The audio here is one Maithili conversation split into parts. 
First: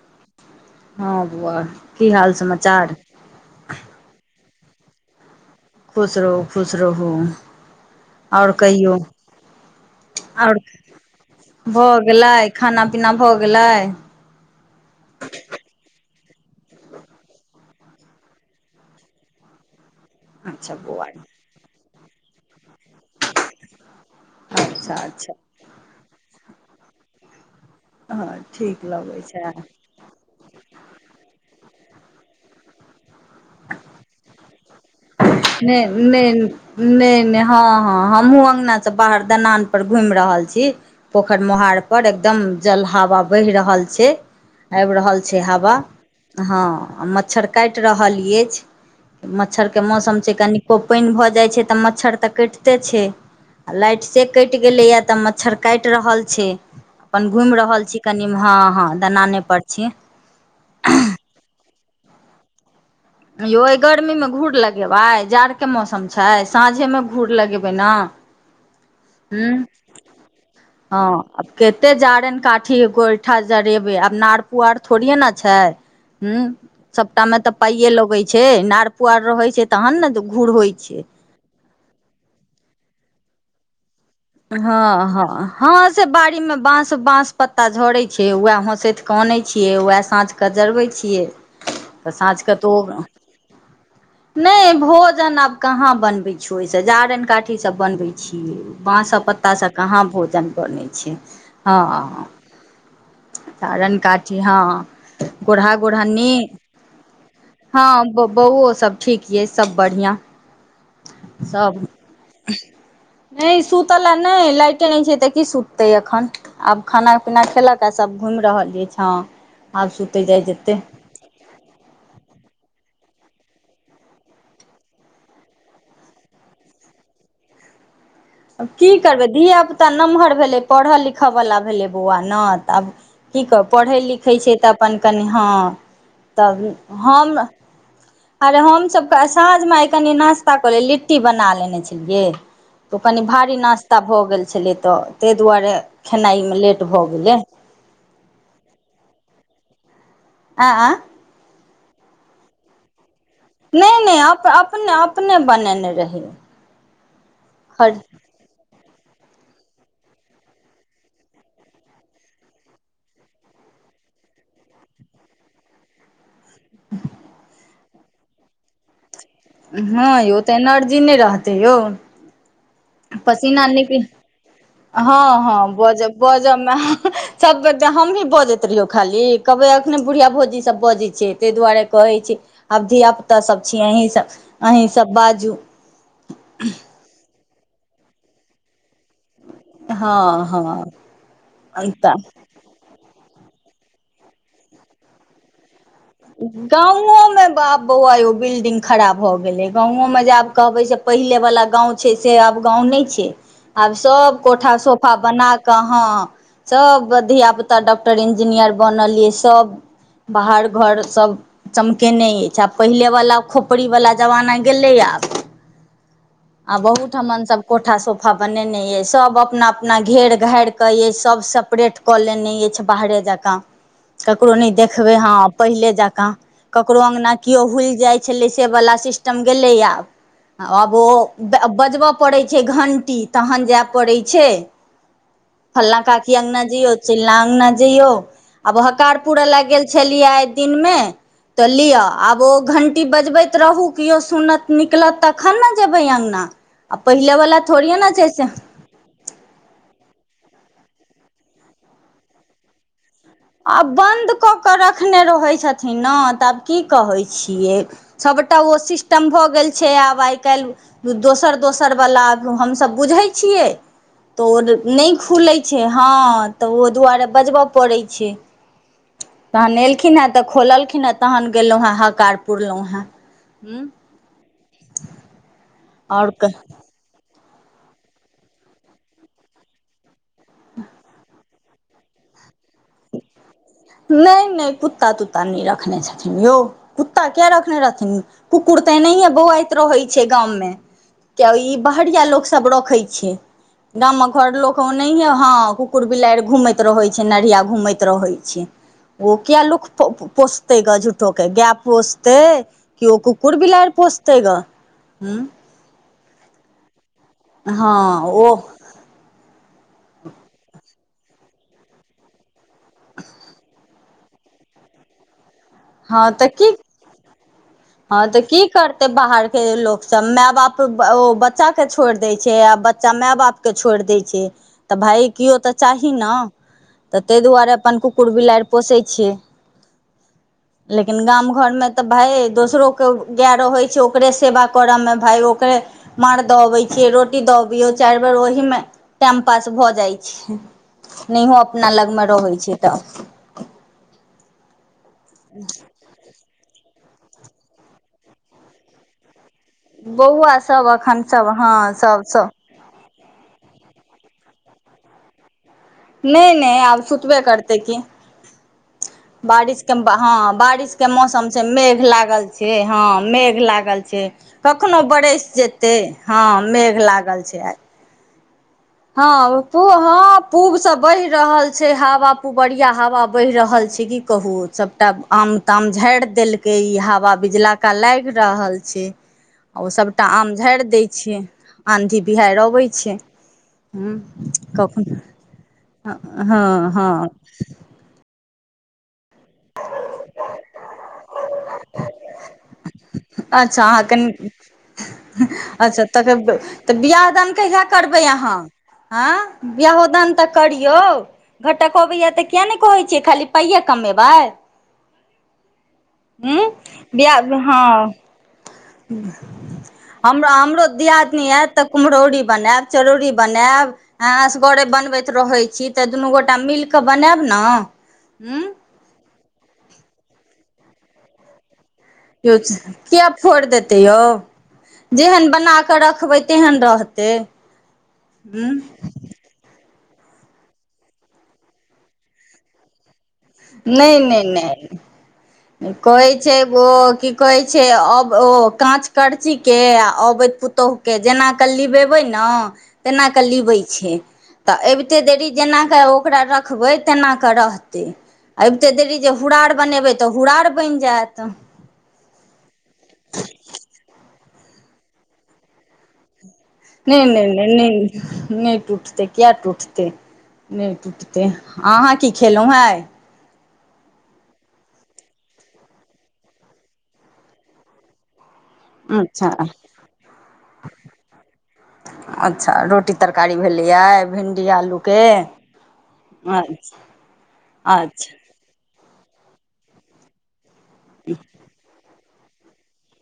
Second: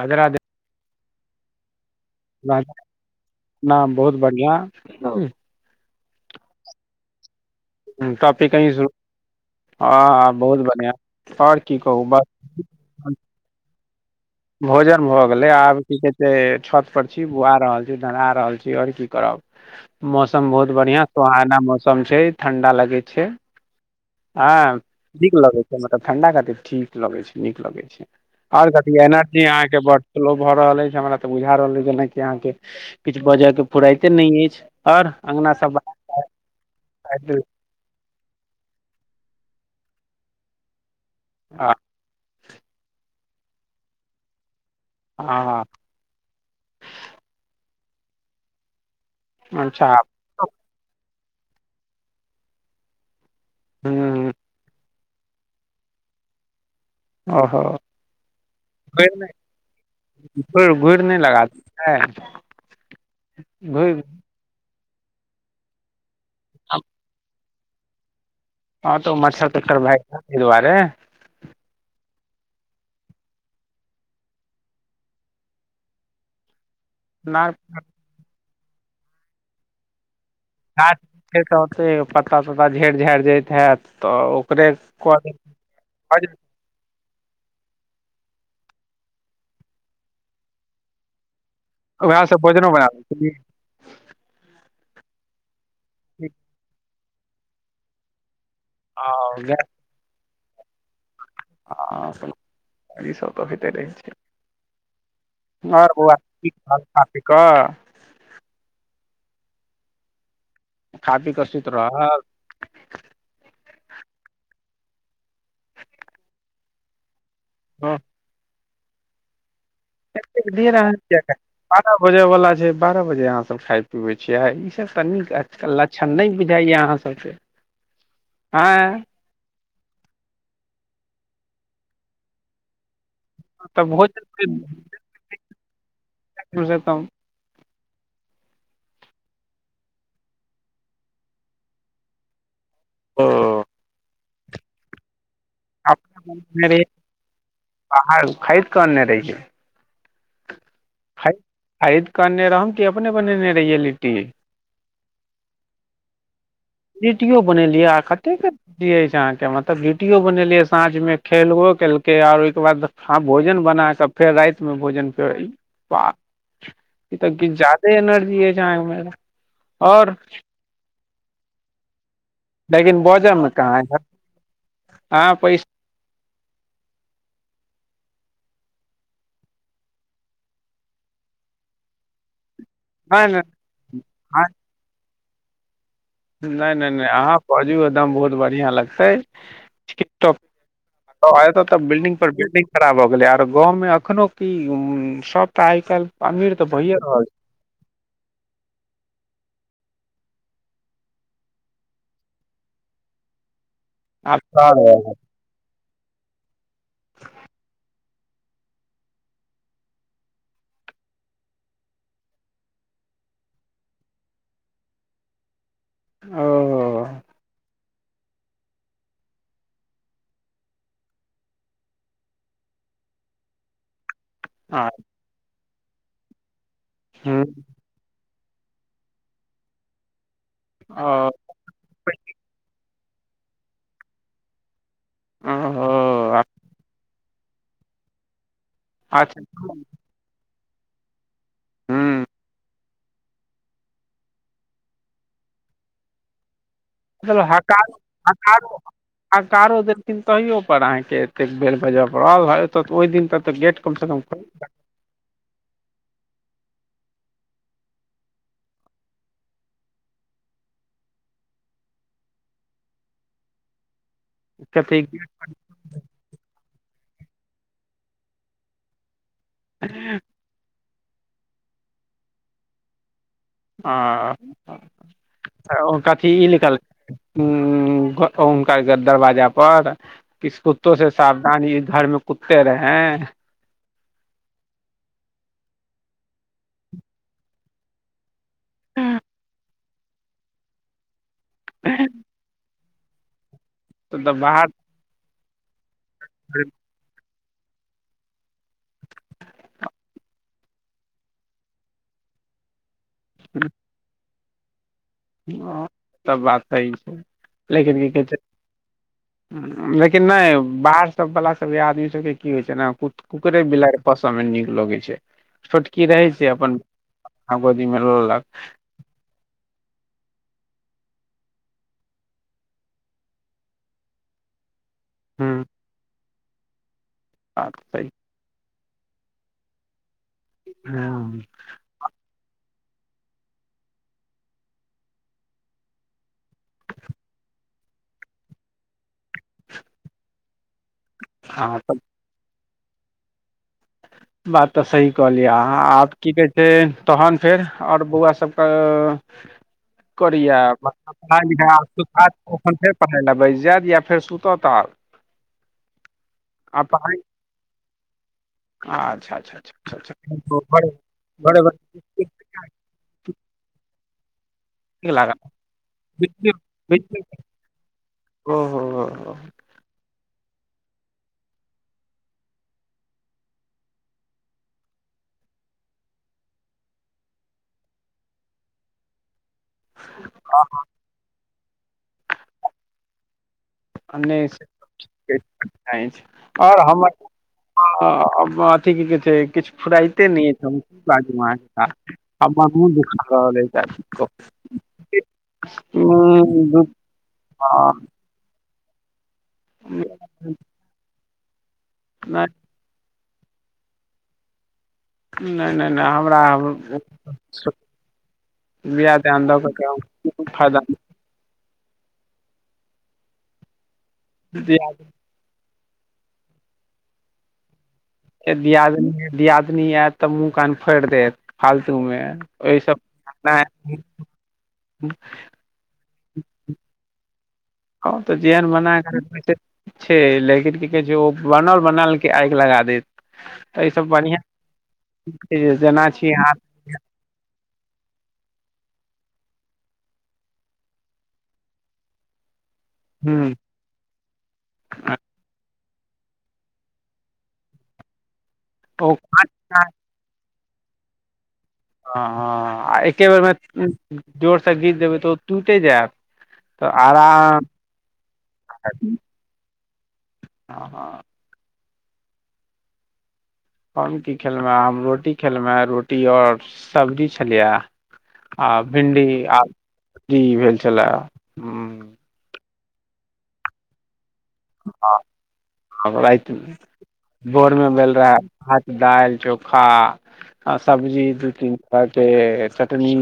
अध रध [unintelligible] हँ बुआ मैम लाइक बहुत बढ़िआ खुश रहू खुश रहू कॉपी आओर करही शुरू कहियौ ह ह बहुत आओर बढ़िआँ आओर की भऽ कहू बस गेलै खाना पीना भऽ गेलै भोजन भऽ गेलै आब की कहै छै छत पर छी बुआ रहल छी ढ़रहा रहल छी आओर की करब मौसम बहुत अच्छा बढ़िया बौआ सोहाना मौसम छै ठंडा लगे छै ह अच्छा अच्छा नीक लगै छै मतलब ठंडा खातिर ठीक लगै छै निक हँ आर ठीक कथि लगै एनर्जी छै अहाँ केँ बड स्लो भ रहल अछि हमरा त बुझा रहल अछि जेना की से अहाँके किछु बजय केँ फुराते नहि अछि आओर अंगना सब नहि नहि नहि त ह ह हमहु अगना से बाहर दनान पर घुमि रहल छी पोखरि हँ मोहार पर एकदम जल हवा बहि रहल छै आबि रहल छै हँ हवा हँ मच्छर काटि रहल अछि मच्छरकेँ अच्छा मौसम छै कनिको पानि भऽ जाइत छै तऽ मच्छर तऽ कटिते छै आ लाइट से ह कटि गेलैए तऽ मच्छर काटि रहल छै अपन घुमि ओहो रहल छी कनिमे हँ हँ घुर दानानेपर छी हँ ह यौ अय गर्मी मे घूर लग जेबक्ष जाड़ केँ मौसम छै सााँझे मे घूर लगेबै बिना हँ तऽ मच्छर यहूं तच्छर भए गेल ताहि दुआरे हँ आ कते जा जारन काठी गोइठा जरेबै आब नार पुआर थोड़ेये ने छै सबटा मे अनार तऽ पाइे लगैत छै नार पुआर रहै छै तहन न गाछ छै तऽ ओतेक पत्ता तोत्ता झड़ि झारि जाइत हैत तऽ ओकरे हँ हँ हँ से बाड़ी मे बाँस बास पत्ता झरै छैियै वएह हँसैैत कऽ आनै छियै वएह साँझ कऽ जरबै छियै तऽ उएह सब साँझ क भोजनो तो बना लै नहि भोजन आब कहाँ छी। बनबै छियौ ओहिसँ जारनि काठी सब बनबै छियै आ, बाँसकेँ गैस पत्तासँ कहाँ भोजन बनय छै आ, हँ अपन ई सब तऽ होइते रहै जारन छै काठी हँ गोढ़ा आओर बौआ गोढ़ानी की हाल खा पी कऽ हँ बौओ सब ठीक यइ सब बढ़िआँ खा पी कऽ सुति सब रहल नहि सुूतला नहि लाइटे नहि छै त की सुततै अखन आब खाना पीना खेलक आ सभ घुमि रहल अछि ह एतेक धरि अहा किए बारह बजे वला छै बारह जे अहाँ सब खााय पीबै छियै ईसभ त नीक लक्षण नहि बुझाइया अहाँ सबकेँ [unintelligible] आब की करबै धियापुता नमहर भेलै पढ़य लिखयवला भेलै बौआ न तऽ आब की कहब तऽ पढ़ैत भोजन लिखैत के छै तऽ अपन कनि हँ तब कम से कम हम [unintelligible] अरे हमसभ त' आइ साँझमे आइ कनि नाश्ता कऽ लेल लिट्टी बना लेने छलियै तऽ कनि ओ भारी नास्ता भऽ गेल छलै तऽ ते दुआरे अपने खेनाइमे बनेने रहियै लेट भ गेलै बाहर खरीद कऽ अनने रहियै आ आ खरीद खरीद क'अनने रहुं कि अपने बनेने रहियै नहि लिट्टी नहि अप अपने अपने बनेने रहि लिटियो बनेलियै आ कतेक ती यै अहांके मतलब लिटियो बनेलियै साँझ मे खेलबो केलकै आओर ओहिके बाद भोजन ब अहां सब फेर रातिमे भोजन बा ई तऽ किछ जादे एनर्जी अय अहांमे हँ यौ तऽ एनर्जी नहि रहतै यौ लेकिन बजऽ मे कहाँ पसीनानेके है हँ अहाँ हँ पैसा बजब बजऽ मे सबके हम भी बजैत रहियौ खाली कहबै अखने बुढ़िया भौजी सब बजै छियै ताहि दुआरे कहै छी आब धिया नहि पुता नहि सभ छी अहीं सभ अहीं सभ बाजू नइ नइ नइ अहाँ बजियो एकदम बहुत बढ़िया लग हं हँ हँ एत्त' त' तऽ बिल्डिंग पर बिल्डिंग खडा़ भ' गेलै आ त अ गाँंव मे अखनो की सब त आ गाँवो मे बाप बौआ यो बिल्डिंग खरा भऽ गेलै गाँंवो मजा आब कहबै से पहिले वला गाँव छै से आब गाँव नहि छै आब सब शहर कोठा भऽ सोफा गेल। बना क हं सब धिया पुता डक टर इंजीनियर बनल ये सब बाहर घर सभ चमकेने अछि आब पहिलेवला खोपड़ीवला जमाना गेलै आब आब ओ अहून ठमन सभ कोठा सोफा बनेने य सब अपना अपना घेर घार के यै सब सेपरेट क लेने य छै बाहरे जकाँ ककरो नै अच्छा देखबै हं पहिले जकां ककरो अंगना कियो हुइल जाय छैलय से बला सिस्टम गेलय आब आब ओ बजबअ परै छैय घं टी तहन जाय पड़े छै फल्लां काकी ओ अंगना जैयो चिल्लां गना जइयो आब हकार अच्छा पूरय लए गेल छलियै आइ दिनमे तऽ लिअ हूँ आब ओ घण्टी बजबैत रहू किओ सुनत निकलत तखन ने जेबै अंगना आ ल हो पहिलेवला थोड़िये ने छै से हकारो हकारो देलखिन तहियो पर अहाँके एतेक बेल बजय पड़ल ओहि दिन तक तऽ गेट आब कम से कम बन्द कऽ कऽ रखने रहैत छथिन न तऽ की कहै छियै सबटा ओ सिस्टम भऽ गेल छै आब आइ काइल दोसर दोसर वला हमसभ बुझै छियै तऽ ओ कथी नहि खुलैत छै हँ तऽ ओ दुआरे बजबय पड़ै छै तहन एलखिन हैंए तऽ खोललखिन खिन हं तहन गेलहुँ हँ हकार पुरलौहांए आ ओ कथी आओर ई क लिखल हुं उनका दरवाजा पर किस कुत्तों से सावधानी घर में कुत्ते रहे हैं हें नहि नहि कुत्ता तुत्ता नहि रखने छथिन यौ कुत्ता किया रखने रहथिन कुकुर ओत'एनाहियें बौआइत रहै छै गाममे के ई बाहरिया लोक सब रखे छै तऽ गामक घर बाहर लोक ओनये हँ कुकुर बिलारि घूमैत रहै छै नढ़िया घूमैत रहै छै ओ किया ल लोकख पोस तै ग झूठो के गाय पोसतै कि ओ कुकुर बिलाइर पोसतै ग हूँ हं त बात सही छै हँ लेकिन की कहै छै ओ लेकिन नहि बाहर सब वाला सबके आदमी सबके की होइ छै ने कुकरे बिलाड़ पोसय मे नीक लगै छै छोटकी हँ रहै तऽ छै की अपन गोदी मे हँ तऽ ललक की करतै बाहरके लोक सभ माय बाप ओ बच्चाके छोड़ दै छै आ बच्चा माय बापके छोड़ि दै छै तऽ भाइ केओ तऽ चाही ने तऽ ताहि बात दुआरे अपन सही कुकुर बिलाारि पोसै छियै लेकिन हूँ, गाम घर मे तऽ भाय दोसरो क गैय रहइ छै ओकरे सेवा करऽमे भाय ओकरे मांर दऽ अबै छियै रोटी दऽ अबियौ चारि बेर ओहि मे टाइम पास भऽ जाइ छै नहिहो अहाँ अपना तऽ लगमे रहै छै तऽ बात तऽ सही कहलियइ अहाँ आब की बे से तहन फेर ओर बौआ सबके बौआ करिया सभ एखन सभ हँ सभ सभ पढ़ै ले बैस जायत या फेर सुतत आब नहि नहि आब सुतबे करतै की अच्छा अच्छा बारिश के अच्छा अच्छा हँ अच्छा बड़ बारिश के मौसम बड़ छै बड़ मेघ नीक लागल छै हँ मेघ ला गल छै कखनहुं लागत बरसि जेतै हँ बिजली मेघ बिजली लागल छै आ ओहो हँ पू हँ पूब से बहि रहल छै हवा पूबरिया हवा बहि रहल छै की कहु सबटा आम ताम झाड़ि देलकै ई हवा बिजलका लागि रहल छै ओ सभटा आम झाड़ि दैत छै आँधी बिहारि अबैत छै नहि कखनो अछि हँ आओर हमर हँ अ ब अथी की कहै छै किछु फुरइते नइया हम की बाजू अहाँके अच्छा काज अहाँके [unintelligible] अच्छा तकर तऽ बियाह दान कहिया हँ, करबै अहाँ हँ बियाहो दान ते करियौ घटक अबैया नहि त किया ने कहै छियै खाली पाइये कमेबै नहि नहि नहि हमरा हूँ बियाह हँ बियाह दान क'के कोनो हमरा फायदा हमरो दियादनी आयत तऽ कुम्हरौरी बनायब चरौरी बनायब ऐं नहि। असगरे बनबैत रहै छी तऽ दुनू गोटा मिल कऽ बनायब न ए दियादनी दियादनी आयत तऽ मुह कान फोड़ि देत फालतू मे यौ ओहि सब किया फोड़ि देते यौ जेहन बना कऽ रखबै तेहन रहतै हँ तऽ जेहन हूँ बना कर रखवय ते छै लेकिन की कहै छै ओ बनल बनायलके आगि लगा दै नहि नहि छै नहि जेना कहै छी हाथ छै ओ की कहैय छै अब ओ काँच करचीके आ अबैत पुतोहुके जेनाकऽ लिबेबै न तेना कऽ ह लिबैय छै तऽ अबिते देरी जेना क' ओकरा रखबै तेना क' रहते आबिते ओ देरी जे काँच हूरार बनेबै तऽ हूरार बनि जायत हँ हँ आ एके बेरमे जोरसँ घीच देबै तऽ ओ टूइटे जायत तऽ नहि नहि आराम नहि नहि नहि टुटतै किया टुटते नहि हँ टुटतै अहाँ की खेलउ हं आइ हम की खेलहुं हें हम रोटी खेलहुं रोटी और सब्जी छलियै आ भिण्डी अच्छा आ ई भेल छलए ह अच्छा रोटी तरकारी भेलियै भिंडी आलूके आब रात मे अच्छा भोर मे भेल अच्छा रहा भात दालि चोख आ सब्जी दू तीन तरहके चटनी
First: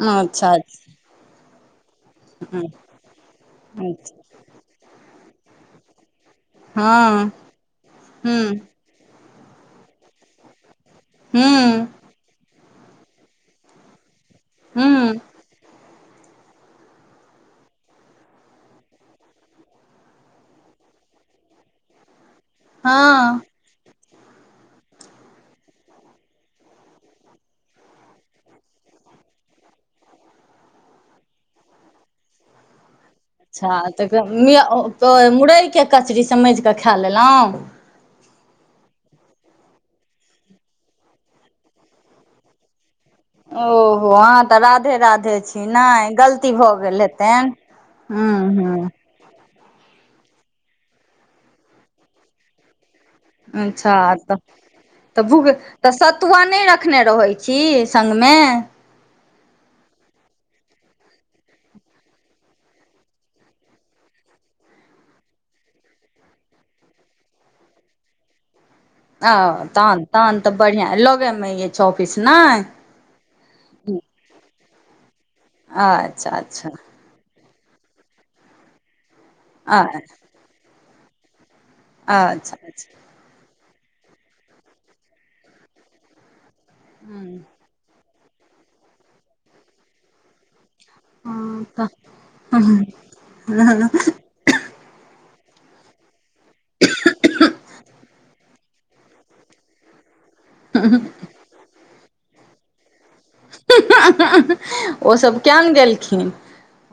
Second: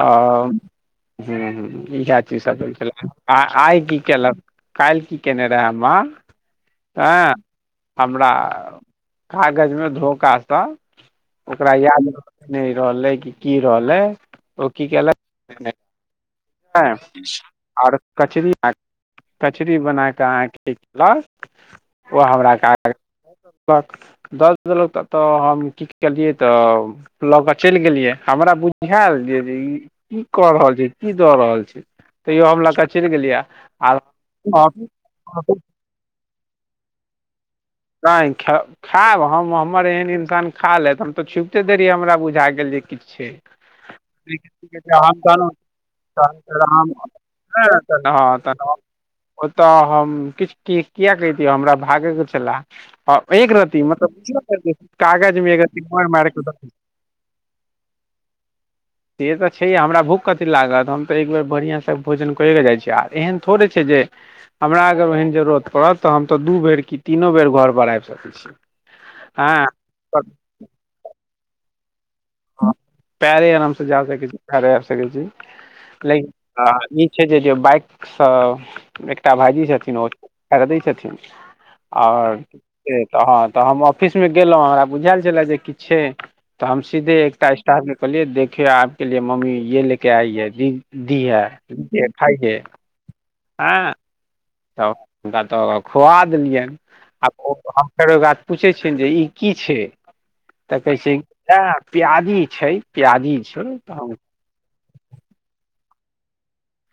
आ अच्छा अच्छा हूं हूँ इह चीज हँ सब हो छल आ आइ हूँ की केलक काल्ह की केने रहे माँ हँ हमरा कागज मे धोखाँ सं ओकरा हूँ याद नहि रहलै कि की रहलै ओ की हूँ केलक हँ आर कचरी कचरी बना कऽ अहाँके खेलक ओ हमरा हँ दऽ देलक त तऽ हम की केलियै तऽ लऽ के चलि गेलियै हमरा बुझायल जे ई की कऽ रहल छैय की दऽ रहल छैय तैयो हम ल क अच्छा तऽ क मुरइके कचरी समजि कऽ खाए लेलउ नहि खैय खायब हम हमर एहन इन्सान खा लेत हम तऽ छुपिते दै रहियै हमरा बुझा गेल जे किछु छै ओहो अहाँ तऽ राधे राधे छी नहि गलती भऽ गेल हेतनि हँ हँ ओतऽ हम किछु किया कतिय हमरा भागे के छला एक रती अच्छा तऽ मतलब तऽ कागज भूख मे एक रती तऽ मारि मारि सतुआ के नहि रखने रहैत छी अमे से तऽ छैय हमरा भूख कथी लागत हम तऽ एकबेर बढ़िआँसँ भोजन करऽ जाइ छी आर एहन थोड़े छैय जे हमरा अगर ओहन जरूरत पड़त तऽ हम तऽ दू बेर कि तीनो बेर घरपर आबि सकै छी। आ हँ तहन तहन तऽ बढ़ियां लगे में य छौ पैरे आराम से जा सकै छी परे आब सकै छी। ल ई अच्छा अच्छा आ नी जे जे बाइकसँ एकटा भाइजी छथिन ओ खरीदै छथिन ओर अच्छा अच्छा तहन तऽ हम ऑफिस में गेलों हमरा बुझायल छले जे किछु छैय तऽ हम सीधे हूँ एकटा स्टाफ के कहले देखियौ आपके लि मम्मी ये लेके आइए दिन दी है खइके ह तऽ हुनका तऽरा खुआ देलियनि आ हम फेर ओकरा पूछैत छियनि जे ई की छैय तऽ कहे छैय प्याजी छैय प्याजी छै तऽ ओसभ कयन गेलखिन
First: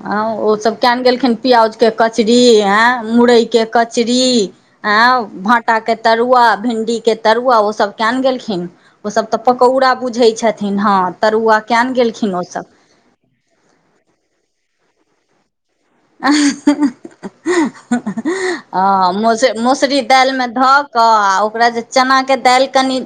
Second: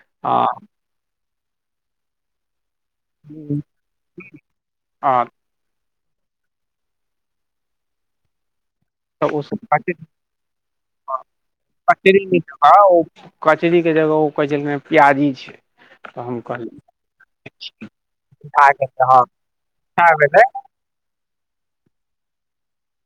हँ ओसभ कयन गेलखिन प्यज के कचरी एय मुरई हम के कचरी ए हँ भाटा के तरुआ भिण्डीके तरुआ ओ सब कयन गेलखिन ओसभ तऽ पकौड़ा बुझैत छथिन हँ तरुआ किया ने कचरी गेलखिन ओसभ हं कचरी के जगह ओ कहै छलखिन प्याजी छै तऽ आ ह हम कहलियै ह ह खा गेल ह मसु हँ मसुरी मसुरी खा दाल गेल मे धऽ कऽ आ ओकरा जे चनाके दाल कनि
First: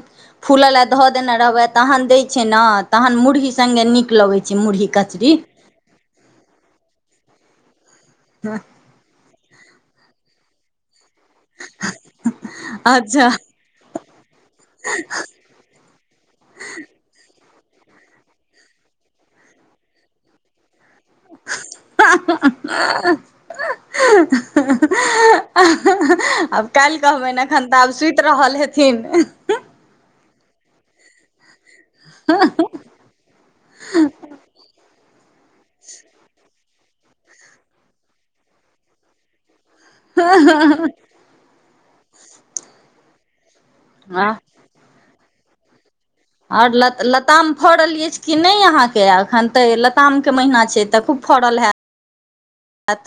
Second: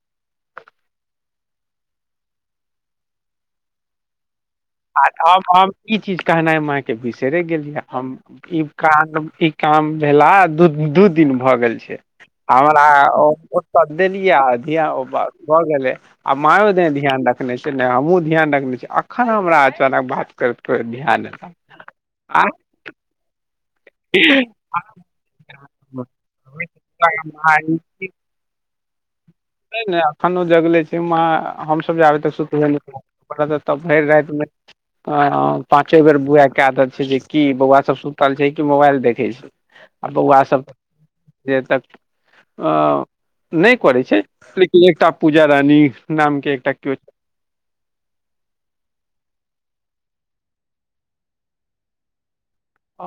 फूलय ल धऽ देने रहब तहन दय छैय ने तहन मुुरही सगे नीक लगै छै मुरही आ कचरी हमब हम ई चीज कहनाइ मायके बिसेरे गेलियै हम ई कारण ई काम भेला दू दू दिन भए गेल छैय हमरा अच्छा ओत देलियै आ ध्यान भऽ गेलै आ मायो ने दे ध्यान रख रखने छैै नहि हमहूँ ध्यान रखने छियै एखन हमरा अचानक बात करैत को ध्यान नहि [unintelligible] आब काल्हि कहबनि एखन तऽ आ सुति रहल हे तिन नहि नहि अखनो जगले छी वहाँ हमसभ जाबे तऽ सुत न तब भैर रैत में पाँचो बेर बुआ क देल छैय जे क बौआ सब सुतल छैय कि मोबाइल देखे छैय आ बौआसभ जे तक नहि करै छै आह लेकिन एकटा पूजा रानी नाम के एकटा आओर ल केओ लताम फड़ल अछि कि नहि अहाँके तऽ लतामके महीना छै तऽ खूब फड़ल है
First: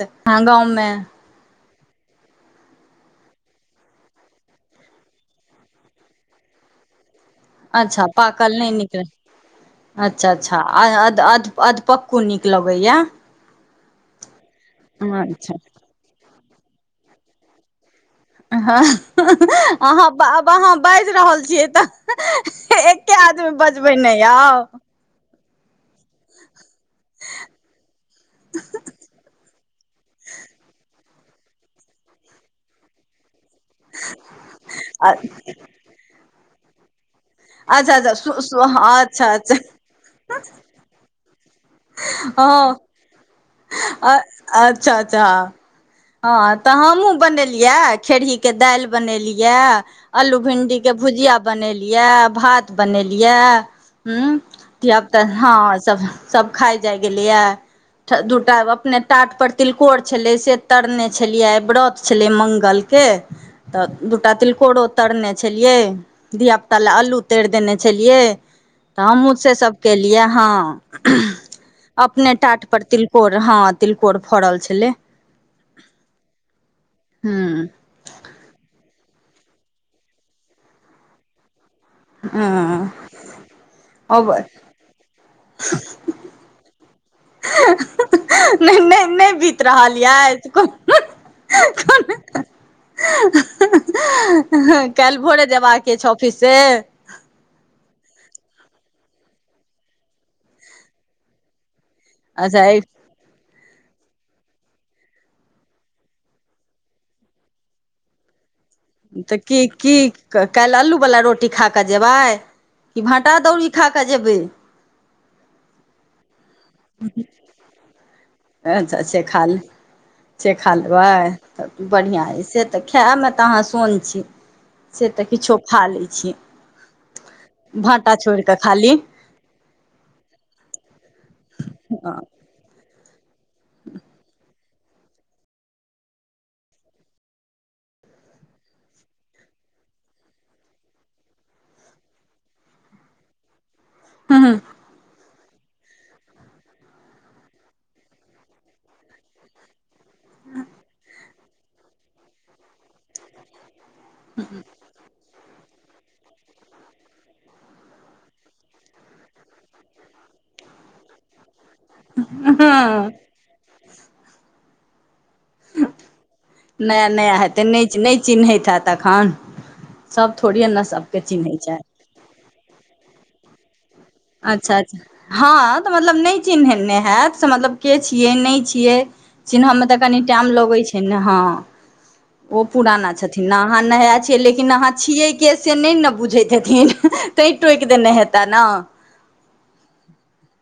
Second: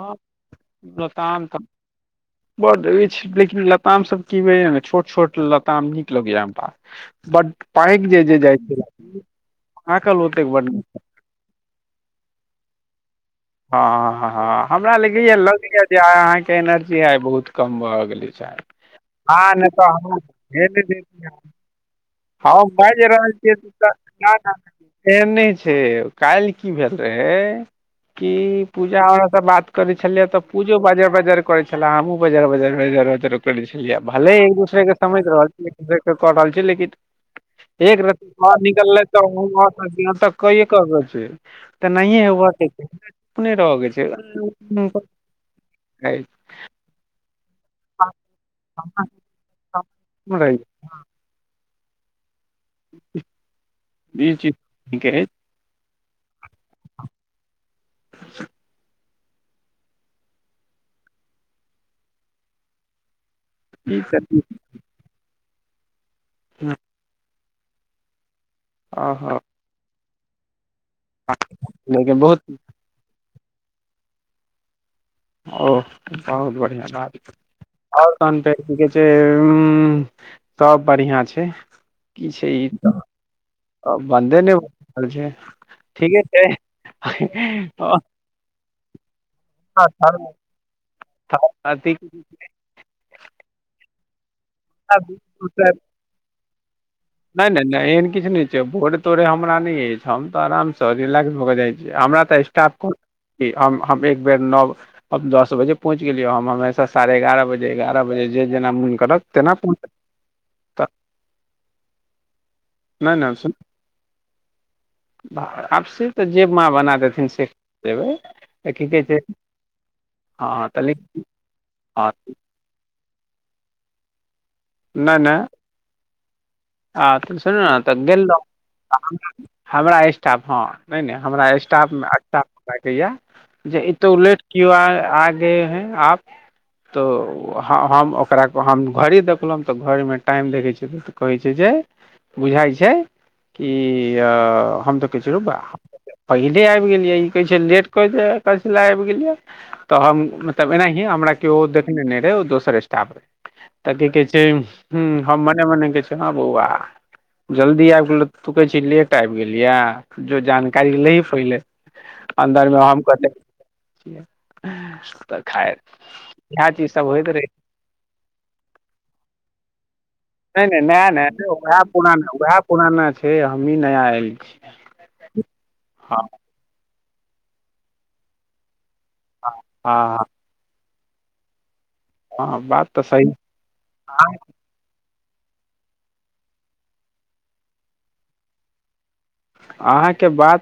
त अहां गााममे लताम [inaudible] बड अछि लेकिन लताम सब की होय ने छोट छोट लताम नीक लगैया हमरा बड अच्छा पाकि जे जे पाकल जाइ नहि छै नीक पाकल अच्छा ओतेक अच्छा बड आ अधपक्कू नीक लगैया हँ ह हँ हँ हमरा ल इए अच्छा लग यए जे आइ अहाँके एनर्जी आइ बहुत कम भऽ गेलै हँ ह नहि तऽ अहाँ म आब अहाँ बाजि रहल छियै तऽ एके आदमी बजबै ने यौ रह ए नहि छै कैल की भेल रहै कि पूजा हमरा से बात करे छलियै तऽ पूजो बाज ब बजार करै छला हम बजार बजार करै छलियै भले एक दूसरे के समझ रहल छी एक दसरे के कऽ रहल छी लेकिन अच्छा एक अच्छा रती बाहर निकलले तऽ अच्छा अच्छा व तक कहि कह रहल छै तऽ नहिये होब के रहके छै अ अच्छा अच्छा हँ तऽ हमहुँ बनेल लिया खेरही के दालि बनेलिया आलू भिंडी के भुजिया बनेलि या भात बनेलिया ई हं चीज धियापुता हँ सब सब खााय जाय गेलैया दू टा अपने टाट पर तिलकोर छलै से तरने छलियै आय व्रत छलै मंगलके तऽ दूटा तिलकोरो तरने छलियै धिय पुता लए अल्लू तरि देने छलियै तऽ ओ हमहुँ हो से सब केलियै हं लेकिन बहुत कोर हँ तिलकोर फरल छलै ओ बहुत बढ़िआ बात हूँ आओर तने की कहै छै हुं सब बढ़िआँ छै ई छै ई हँ अब बन्दे नहि रहल छै ठीके छै ओ नहि नहि नहि बीत रहल यै अथी काल्हि भोरे जेबाक छै ऑफिस से किछ ने छै भोरे तोरे हमरा न अछि हम ते आराम से रिलैक्स भ के जाय ज हमरा तऽ अच्छा स्टाफ फोन छी हम हम एक बेर नओ दस बजे पहुँच गेलियै हम हमेशा साढ़े एगारह बजे एगारह बजे जेजेना तऽ की की काल्हि आल्लूवला रोटी खा कऽ जेबै कि नहि नहि भाटा सुन अदौरी खा कऽ जेबै आब से तऽ जे माँ बना देथिन से देबै तऽ की अच्छा कहै छै से खा ले से हँ खा तऽ लेबै तऽ हँ बढ़िआँ अइ से तऽ खायमे तऽ अहाँ सोन छी से नहि त नहि किछु खालै छी आ त सुनू ने तऽ भाँटा छोड़ि कऽ खाली गेलहु हमरा स्टाफ हँ नहि ने हमरा स्टाफमे अच्छा लागैया जे एतौ लेट कियो आ गए हैं आप तो हम ओकरा को हम घर ही देख एलौं तऽ घरमे टाइम देखै छै कहै छै जे बुझाइ छै ई हम तऽ कह छी रै बा पहिले आबि गेलिये ई कहे छै लेट क दे कस ल आबि गेलिये तऽ हम एनाहिए हमरा केओ देखने नहि रहे ओ दोसर स्टाफ रह तऽ की कह छै हुं हम मने मने के छै हँ बौआ जल्दी आबि गेल तु कहै छ ले लेट आबय गेल यै जो जानकारी ले ही पहिले अन्दर मे हम नया कतै छिये तऽ खाएब इएह चीज सब होइत नया रहे हेतै नहि नहि चिन्हैत हैत एखन सभ छै थोड़िये नहि नहि ने नया सभके नहि यौ चिन्हैत छै उएह पुरान नहि उएह पुराना छै हमहीं नया आयल छी अच्छा अच्छा हँ तऽ मतलब हँ नहि चिन्हनै हैत से मतलब के छियै नहि छियै चिन्हबमे तऽ हँ कनी टाइम लगैत छै ने हँ हँ ओ बात तऽ पुराना सही छथिन अहाँ नया छियै लेकिन अहाँ छियै के से नहि ने बुझैत हेथिन तै टोकि देने हेताह ने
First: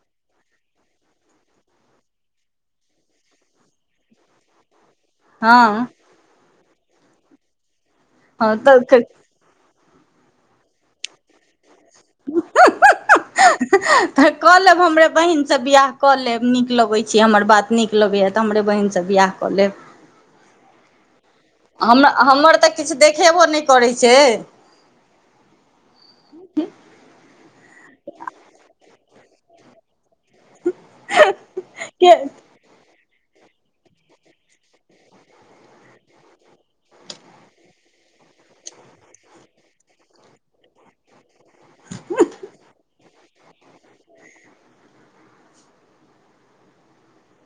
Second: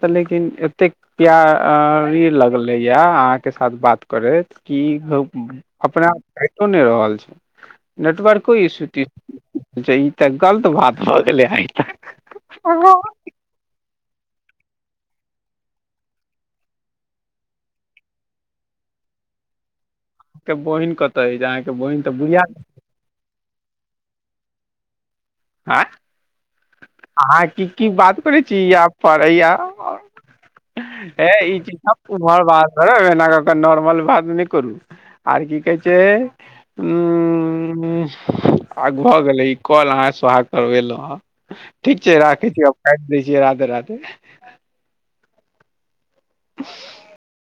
तऽ लेकिन एतेक प्यारी लगले या अहाँ के साथ बात करैत कि कहुँ हँ अपना आप खो नहि रहल छै [unintelligible] नेटवर्को हँ तऽ इशू ई तऽ गलत बात भऽ गेले हैन ओ [inaudible] तऽ कऽ लेब हमरे बहिनसँ बियाह कऽ लेब नीक लगैत छी हमर बात नीक लगैया तऽ हमरे बहिन से बियाह कलेब बहिन कतऽ अछि अहाँके बहिन तऽ बुढ़िया हमर तऽ किछ देखेबो ने करै छैे आँय अहाँ की की बात करै छी यहाँ पर हे ई चीज सब तऽ के घर बाहर कर रहब त नॉर्मल बात नए करू आ की कहे छै आब भऽ गेलै ई कल अहाँ सुहा कऽ एलहु हं ठीक छै राखे छी काटि दै छिय राधे राधे [inaudible]